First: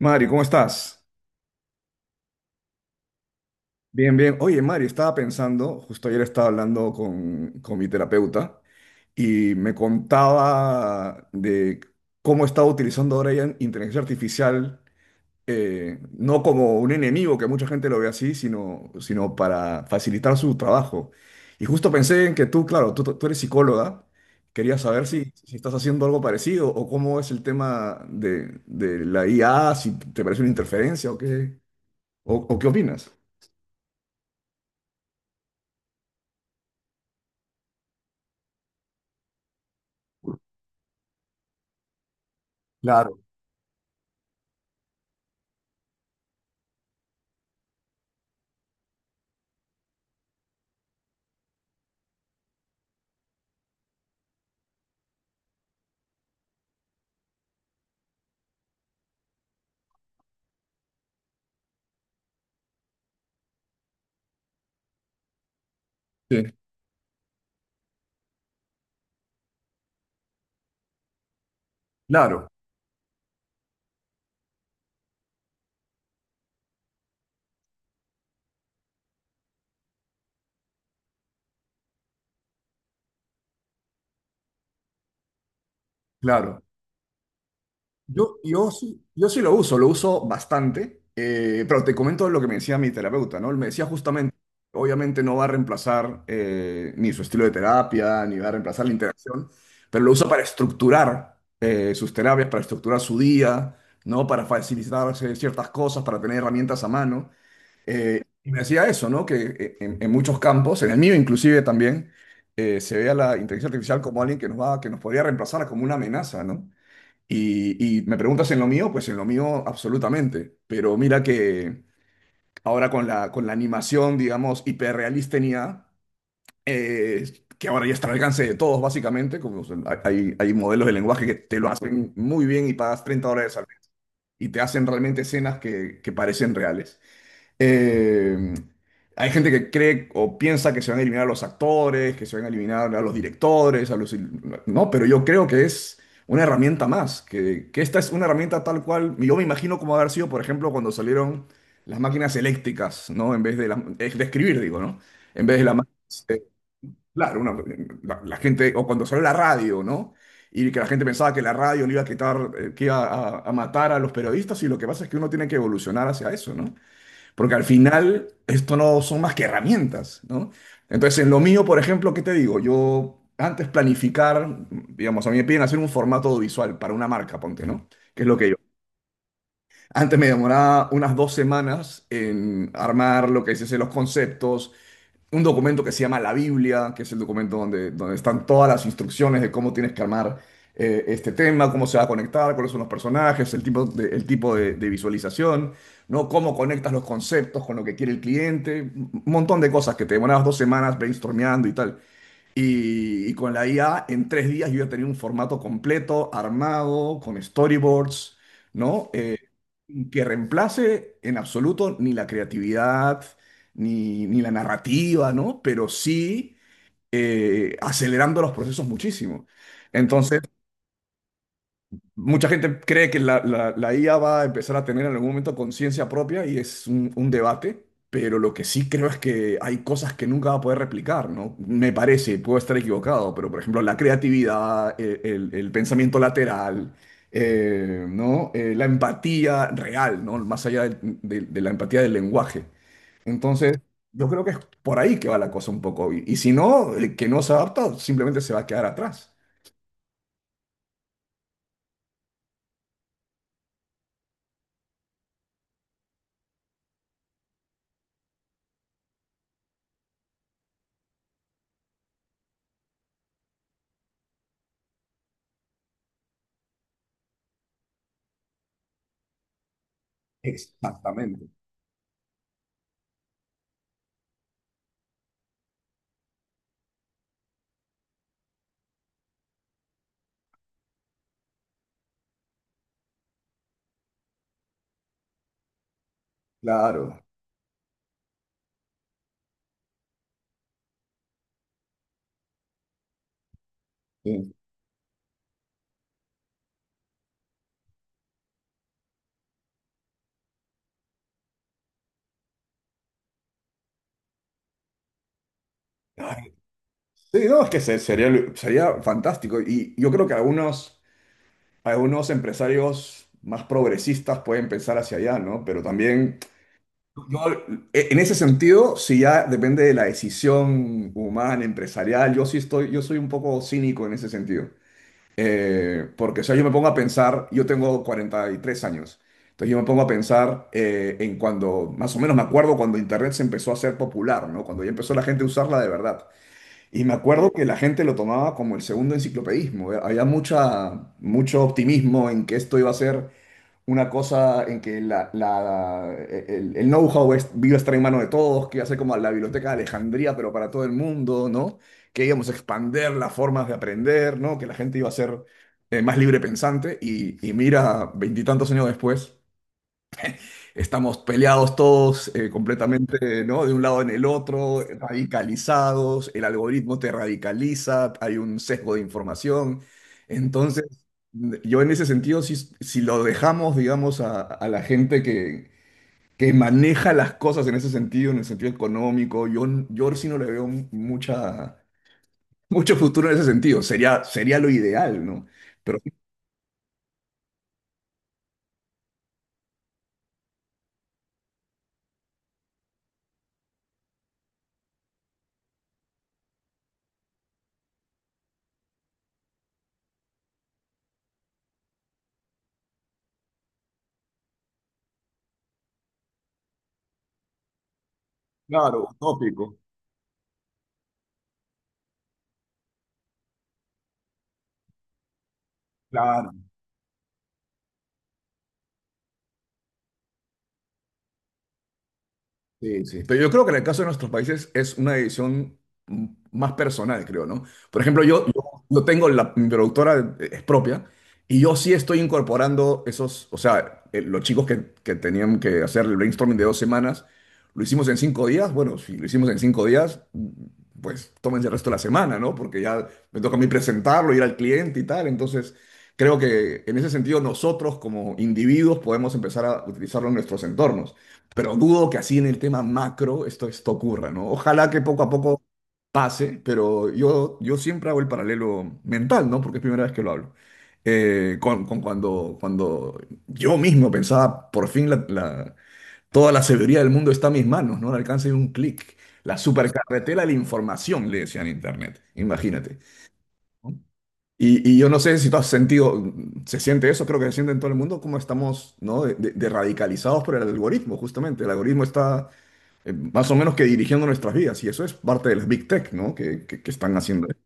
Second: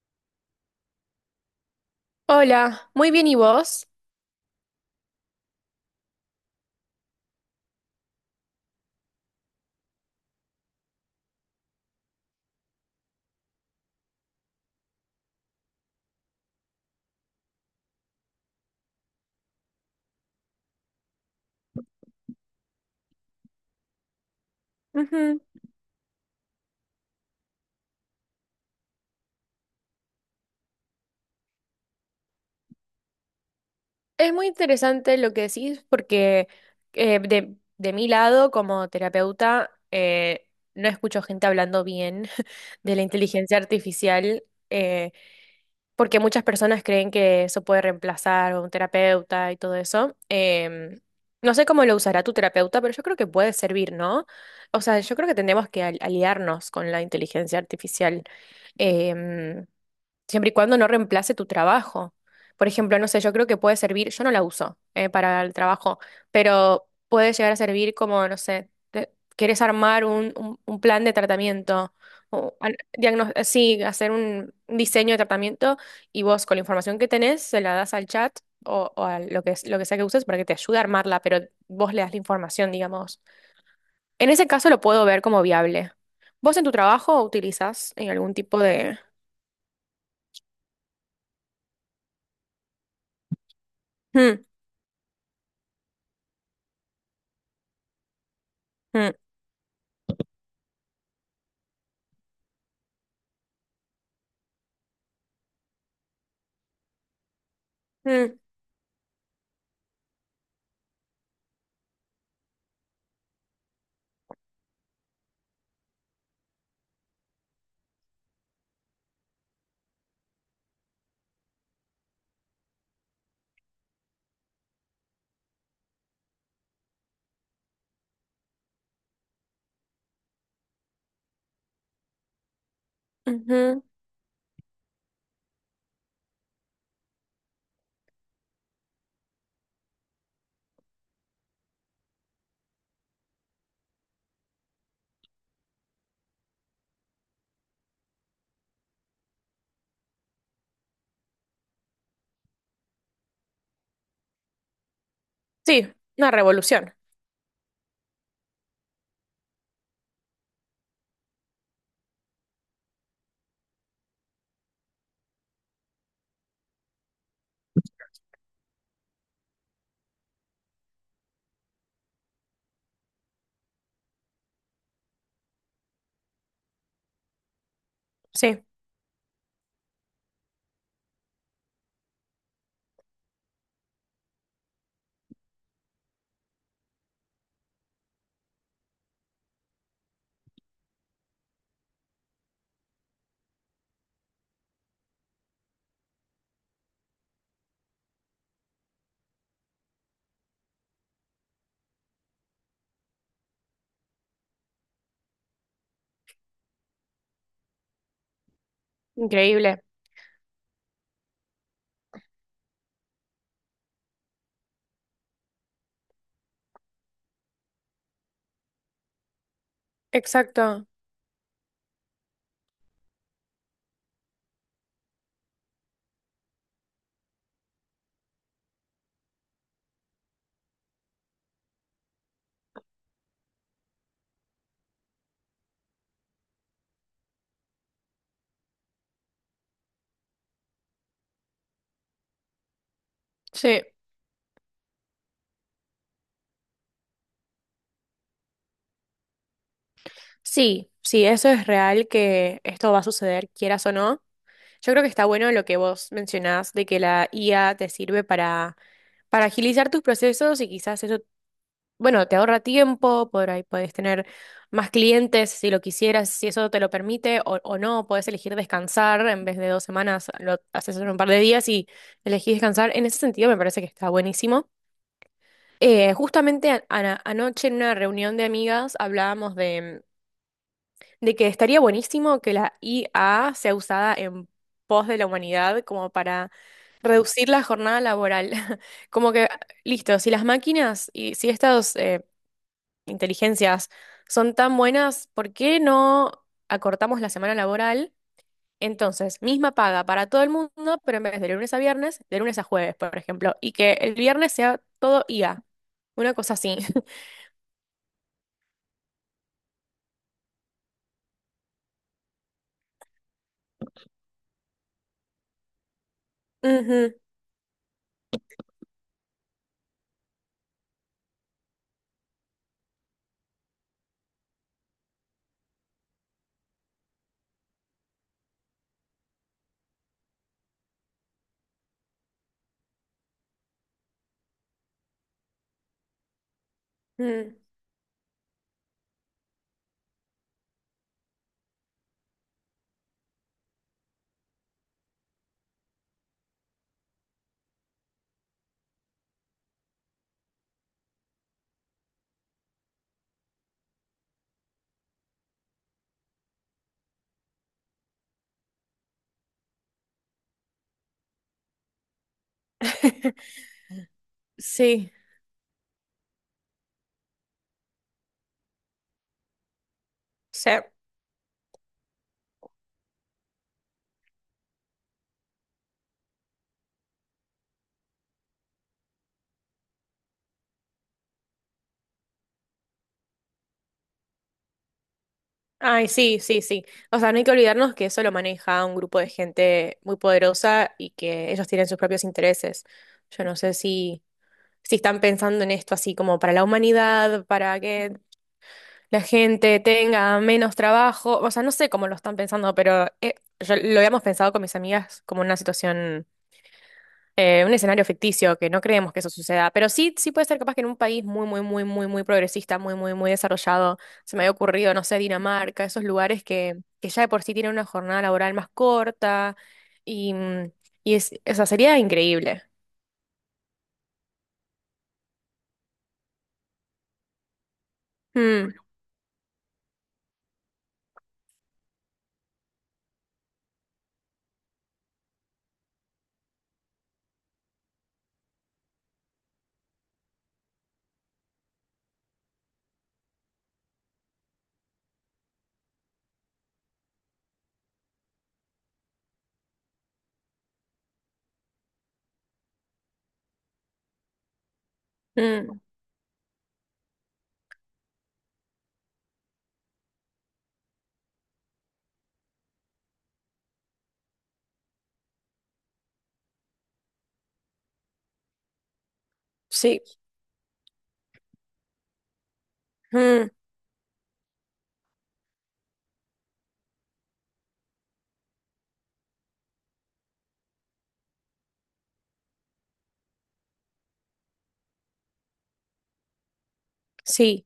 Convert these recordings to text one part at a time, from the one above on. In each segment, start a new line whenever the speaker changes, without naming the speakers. Mari, ¿cómo estás?
Hola, muy bien, ¿y vos?
Bien, bien. Oye, Mari, estaba pensando, justo ayer estaba hablando con mi terapeuta y me contaba de cómo estaba utilizando ahora ya inteligencia artificial, no como un enemigo, que mucha gente lo ve así, sino para facilitar su trabajo. Y justo pensé en que tú, claro, tú eres psicóloga, quería saber
Ujú.
si estás haciendo algo parecido o cómo es el tema de la IA, si te parece una interferencia o qué, o qué opinas.
Es muy interesante lo que decís porque de, mi lado, como terapeuta, no escucho gente hablando bien de la
Claro,
inteligencia artificial eh, porque muchas personas creen que eso puede reemplazar a un terapeuta y todo eso. No sé cómo lo usará tu terapeuta, pero yo creo que puede servir, ¿no? O sea, yo creo que tenemos que aliarnos con la inteligencia artificial. Em, siempre y cuando no reemplace tu trabajo. Por ejemplo, no sé, yo creo que puede servir, yo no la uso para el trabajo,
sí,
pero puede llegar a servir como, no sé, quieres armar un, un plan de tratamiento,
claro,
o sí, hacer un diseño de tratamiento y vos con la información que tenés se la das al chat o, a lo que, lo que sea que uses para que te ayude a armarla, pero vos le das la información, digamos. En ese caso lo puedo ver como viable. ¿Vos
claro.
en tu trabajo utilizás algún tipo de...
Yo sí lo uso bastante, pero te comento lo que me decía mi terapeuta, ¿no? Él me decía justamente,
Mm,
obviamente no va a reemplazar ni su estilo de terapia, ni va a reemplazar la
mm.
interacción, pero lo usa para estructurar sus terapias, para estructurar su día, ¿no? Para facilitarse ciertas cosas, para tener herramientas a mano.
Mm.
Y me decía eso, ¿no? Que en muchos campos, en el mío inclusive también, se ve a la inteligencia artificial como alguien que nos va, que nos podría reemplazar, como una amenaza, ¿no? Y me preguntas en lo mío, pues en lo mío absolutamente. Pero mira que ahora con la animación, digamos, hiperrealista en IA, eh, que ahora ya está al alcance de todos, básicamente, hay, hay modelos de lenguaje que te lo hacen muy bien y pagas 30 dólares al
Ujú.
mes y te hacen realmente escenas que parecen reales. Eh, hay gente que cree o piensa que se van a eliminar a los actores, que se van a eliminar a los directores, a los... No, pero yo creo que es una herramienta más, que esta es una herramienta tal cual, yo me imagino cómo haber sido, por ejemplo, cuando salieron las máquinas eléctricas, ¿no? En vez de las... es de escribir, digo, ¿no? En vez de la...
Sí, una
eh,
revolución.
claro, la gente, o cuando salió la radio, ¿no? Y que la gente pensaba que la radio le iba a quitar, que iba a matar a los periodistas, y lo que pasa es que uno tiene que evolucionar hacia eso, ¿no? Porque al final, esto no son más que herramientas, ¿no? Entonces, en lo mío, por ejemplo, ¿qué te digo? Yo antes planificar, digamos, a mí me piden hacer un formato visual para una marca, ponte, ¿no? Que es lo que yo.
Sí,
Antes me demoraba unas 2 semanas en armar lo que se dice los conceptos, un documento que se llama la Biblia, que es el documento donde están todas las instrucciones de cómo tienes que armar este tema, cómo se va a conectar, cuáles son los personajes, de visualización, ¿no? Cómo conectas los conceptos con lo que quiere el cliente, un montón de cosas que te demorabas 2 semanas brainstormeando y tal. Y con la IA, en 3 días yo ya tenía un formato completo, armado, con storyboards, ¿no? Eh,
increíble.
que reemplace en absoluto ni la creatividad, ni la narrativa, ¿no? Pero sí acelerando los procesos muchísimo. Entonces,
Exacto.
mucha gente cree que la IA va a empezar a tener en algún momento conciencia propia y es un debate, pero lo que sí creo es que hay cosas que nunca va a poder replicar, ¿no? Me parece, puedo estar equivocado, pero por ejemplo la creatividad, el pensamiento lateral, ¿no? La empatía real, ¿no? Más allá de la empatía del lenguaje. Entonces,
Sí.
yo creo que es por ahí que va la cosa un poco. Y si no, el que no se adapta simplemente se va a quedar atrás.
Sí, sí, eso es real que esto va a suceder, quieras o no. Yo creo que está bueno lo que vos mencionás de que la IA te sirve para, agilizar tus procesos y quizás eso, bueno, te ahorra tiempo, por ahí puedes tener más clientes si lo quisieras, si eso te lo permite o, no, puedes elegir descansar en vez de dos semanas, lo haces en un par de
Exactamente.
días y elegís descansar. En ese sentido me parece que está buenísimo. Justamente anoche en una reunión de amigas hablábamos de, que estaría buenísimo que la IA sea usada en pos de la humanidad como para
Claro.
reducir la jornada laboral. Como que, listo, si las máquinas y si estas inteligencias son
Sí.
tan buenas, ¿por qué no acortamos la semana laboral? Entonces, misma paga para todo el mundo, pero en vez de lunes a viernes, de lunes a jueves, por ejemplo, y que el viernes sea todo IA, una
Ay,
cosa así.
sí, no, sería, sería fantástico. Y yo creo que algunos, algunos empresarios más progresistas pueden pensar hacia allá, ¿no? Pero también,
Ujú.
yo, en ese sentido, si ya depende de la decisión humana, empresarial, yo soy un poco cínico en ese sentido. Porque, o sea, yo me pongo a pensar, yo tengo 43 años, entonces yo me pongo a pensar más o menos me acuerdo cuando Internet se empezó a ser popular, ¿no? Cuando ya empezó la gente a usarla de verdad. Y me acuerdo
Mm.
que la gente lo tomaba como el segundo enciclopedismo. Había mucho optimismo en que esto iba a ser una cosa en que el know-how iba a estar en manos de todos, que iba a ser como la biblioteca de Alejandría, pero para todo el mundo, ¿no? Que íbamos a expander las formas de aprender, ¿no? Que la gente iba a ser más libre pensante. Y mira, veintitantos años después. Estamos peleados todos completamente, ¿no? De un lado en el otro,
Sí,
radicalizados, el algoritmo te radicaliza, hay un sesgo de información.
sí.
Entonces, yo en ese sentido, si lo dejamos, digamos, a la gente que maneja las cosas en ese sentido, en el sentido económico, yo sí no le veo mucho futuro en ese sentido. Sería, sería lo ideal, ¿no? Pero
Ay,
sí,
sí, sí, sí. O sea, no hay que olvidarnos que eso lo maneja un grupo de gente muy poderosa y que ellos tienen sus propios intereses. Yo no sé si, si están pensando en esto así como para la humanidad, para que la gente tenga menos trabajo. O sea, no sé cómo lo están pensando, pero lo habíamos pensado con mis amigas como una situación un escenario ficticio, que no
claro,
creemos que eso suceda,
utópico.
pero sí, sí puede ser capaz que en un país muy, muy, muy, muy, muy progresista, muy, muy, muy desarrollado, se me había ocurrido, no sé, Dinamarca, esos lugares
Claro.
que, ya de por sí tienen una jornada laboral más corta y, mm, y es, o sea, sería increíble.
Sí, sí. Pero yo creo que en el caso de nuestros países es una decisión más personal, creo, ¿no? Por ejemplo,
Mm,
yo tengo la, mi productora es propia y yo sí estoy incorporando esos, o sea, los chicos que tenían que hacer el brainstorming de 2 semanas, lo hicimos en 5 días. Bueno, si lo hicimos en 5 días, pues tómense el resto de la semana, ¿no? Porque ya me toca a mí presentarlo, ir al cliente y tal. Entonces, creo que en ese sentido nosotros como individuos podemos empezar a utilizarlo en nuestros entornos. Pero dudo que así en el tema macro esto ocurra, ¿no? Ojalá que poco a poco
mm,
pase, pero yo siempre hago el paralelo mental, ¿no? Porque es primera vez que lo hablo. Con cuando, cuando yo mismo pensaba, por fin toda la sabiduría del mundo está en mis manos, ¿no? Al alcance de un clic. La
sí,
supercarretera de la información, le decían en Internet, imagínate.
mm,
¿No? Y yo no sé si tú has sentido, se siente eso, creo que se siente en todo el mundo, como estamos, ¿no? De radicalizados por el algoritmo, justamente. El algoritmo está más o menos que dirigiendo nuestras vidas, y eso es parte de las Big Tech, ¿no? Que están haciendo.
sí,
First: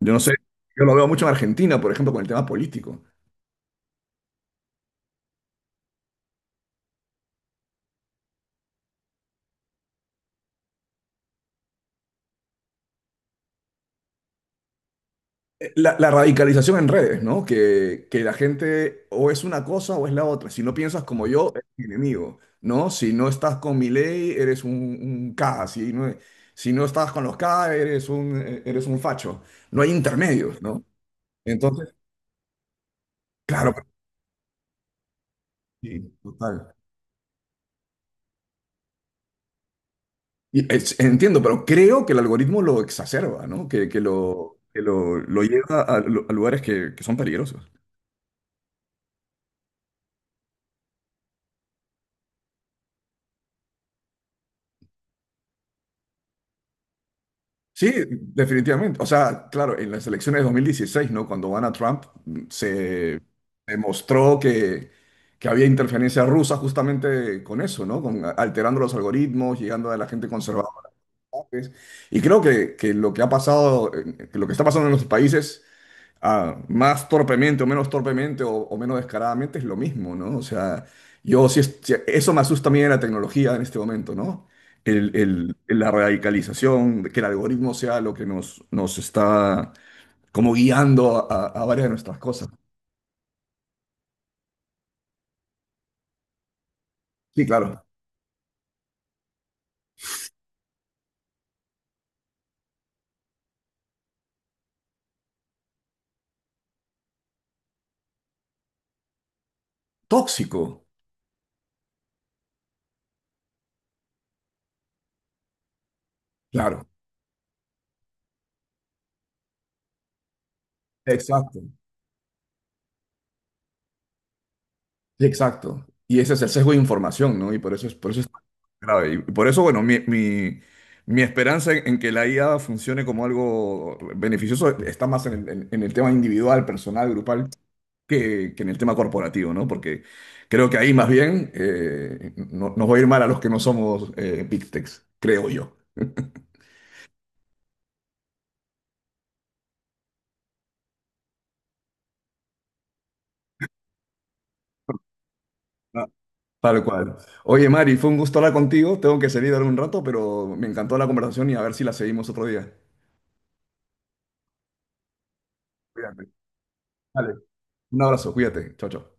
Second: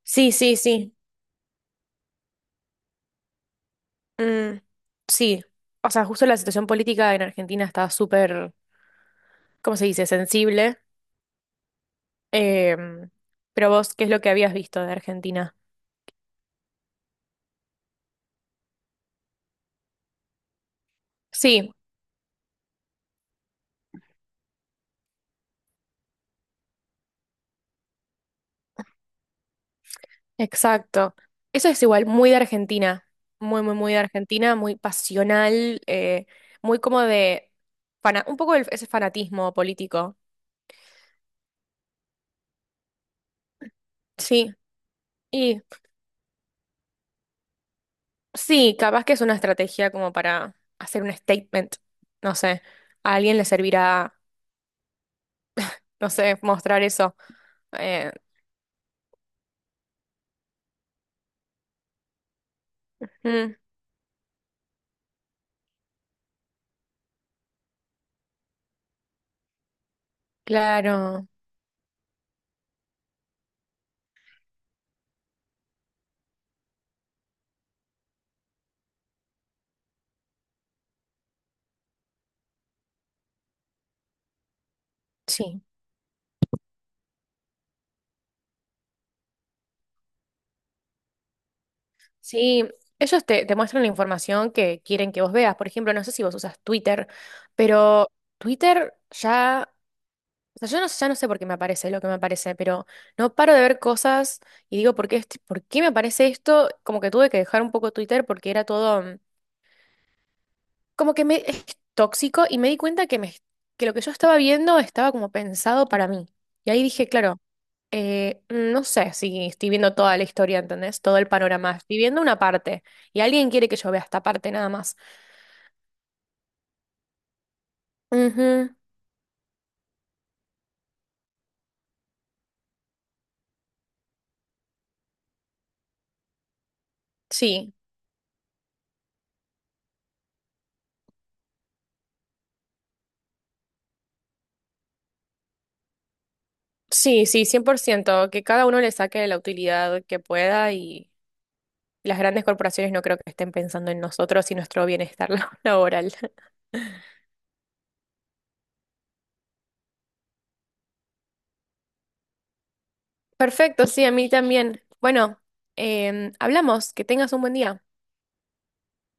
Yo no sé,
sí, sí,
yo
sí,
lo veo mucho en Argentina, por ejemplo, con el tema político.
mm, sí. O sea, justo la situación política en Argentina está súper, ¿cómo se dice?, sensible. Em, pero vos, ¿qué es lo que habías visto de Argentina?
La radicalización en redes, ¿no? Que la gente o es una cosa o es la otra. Si no piensas como yo, eres
Sí.
mi enemigo, ¿no? Si no estás con mi ley, eres un K. Si no, si no estás con los K, eres eres un facho. No hay intermedios, ¿no?
Exacto. Eso es
Entonces,
igual, muy de Argentina, muy,
claro,
muy, muy de Argentina, muy pasional,
sí, total.
muy como de un poco ese fanatismo político.
Entiendo, pero creo que el algoritmo lo exacerba, ¿no?
Sí,
Lo
y
lleva a lugares que son peligrosos.
sí, capaz que es una estrategia como para hacer un statement, no sé, a alguien le servirá, no sé, mostrar eso.
Sí,
Eh,
definitivamente. O sea, claro, en las elecciones de 2016, ¿no? Cuando gana Trump, se
mm,
demostró que había interferencia rusa justamente con eso, ¿no? Con, alterando los algoritmos, llegando a la gente conservadora.
claro,
¿Sabes? Y creo que lo que ha pasado, que lo que está pasando en los países ah, más torpemente o menos torpemente o menos descaradamente es lo mismo, ¿no? O sea, sí, eso me asusta a mí de la tecnología en este momento, ¿no?
sí.
La radicalización, que el algoritmo sea lo que nos está como guiando a varias de nuestras cosas.
Sí, ellos te, muestran la información que quieren que vos veas. Por ejemplo, no sé si vos usas Twitter,
Sí, claro.
pero Twitter ya... O sea, yo no, ya no sé por qué me aparece lo que me aparece, pero no paro de ver cosas y digo, ¿por qué, por qué me aparece esto? Como que tuve que dejar un poco Twitter porque era todo,
Tóxico,
como que es tóxico y me di cuenta que, que lo que yo estaba viendo estaba como pensado para mí. Y ahí
claro.
dije, claro, no sé si estoy viendo toda la historia, ¿entendés? Todo el
Exacto,
panorama. Estoy viendo una parte y alguien quiere que yo vea esta parte nada más.
sí, exacto. Y ese es el sesgo de información, ¿no? Y por eso es, por eso
Ujú,
grave. Y por eso, bueno, mi esperanza en que la IA funcione como algo beneficioso está más en en el tema individual, personal, grupal,
sí,
que en el tema corporativo, ¿no? Porque creo que ahí más bien nos va a ir mal a los que no somos Big Techs, creo yo.
sí, sí, 100% que cada uno le saque la utilidad que pueda. Las grandes corporaciones no creo que estén pensando en nosotros y nuestro bienestar
Ah,
laboral.
tal cual. Oye, Mari, fue un gusto hablar contigo. Tengo que salir ahora un rato, pero me encantó la conversación y a ver si la seguimos otro día.
Perfecto, sí, a mí también. Bueno,
Cuídate.
hablamos, que tengas
Vale.
un buen día.
Un abrazo, cuídate. Chao, chao.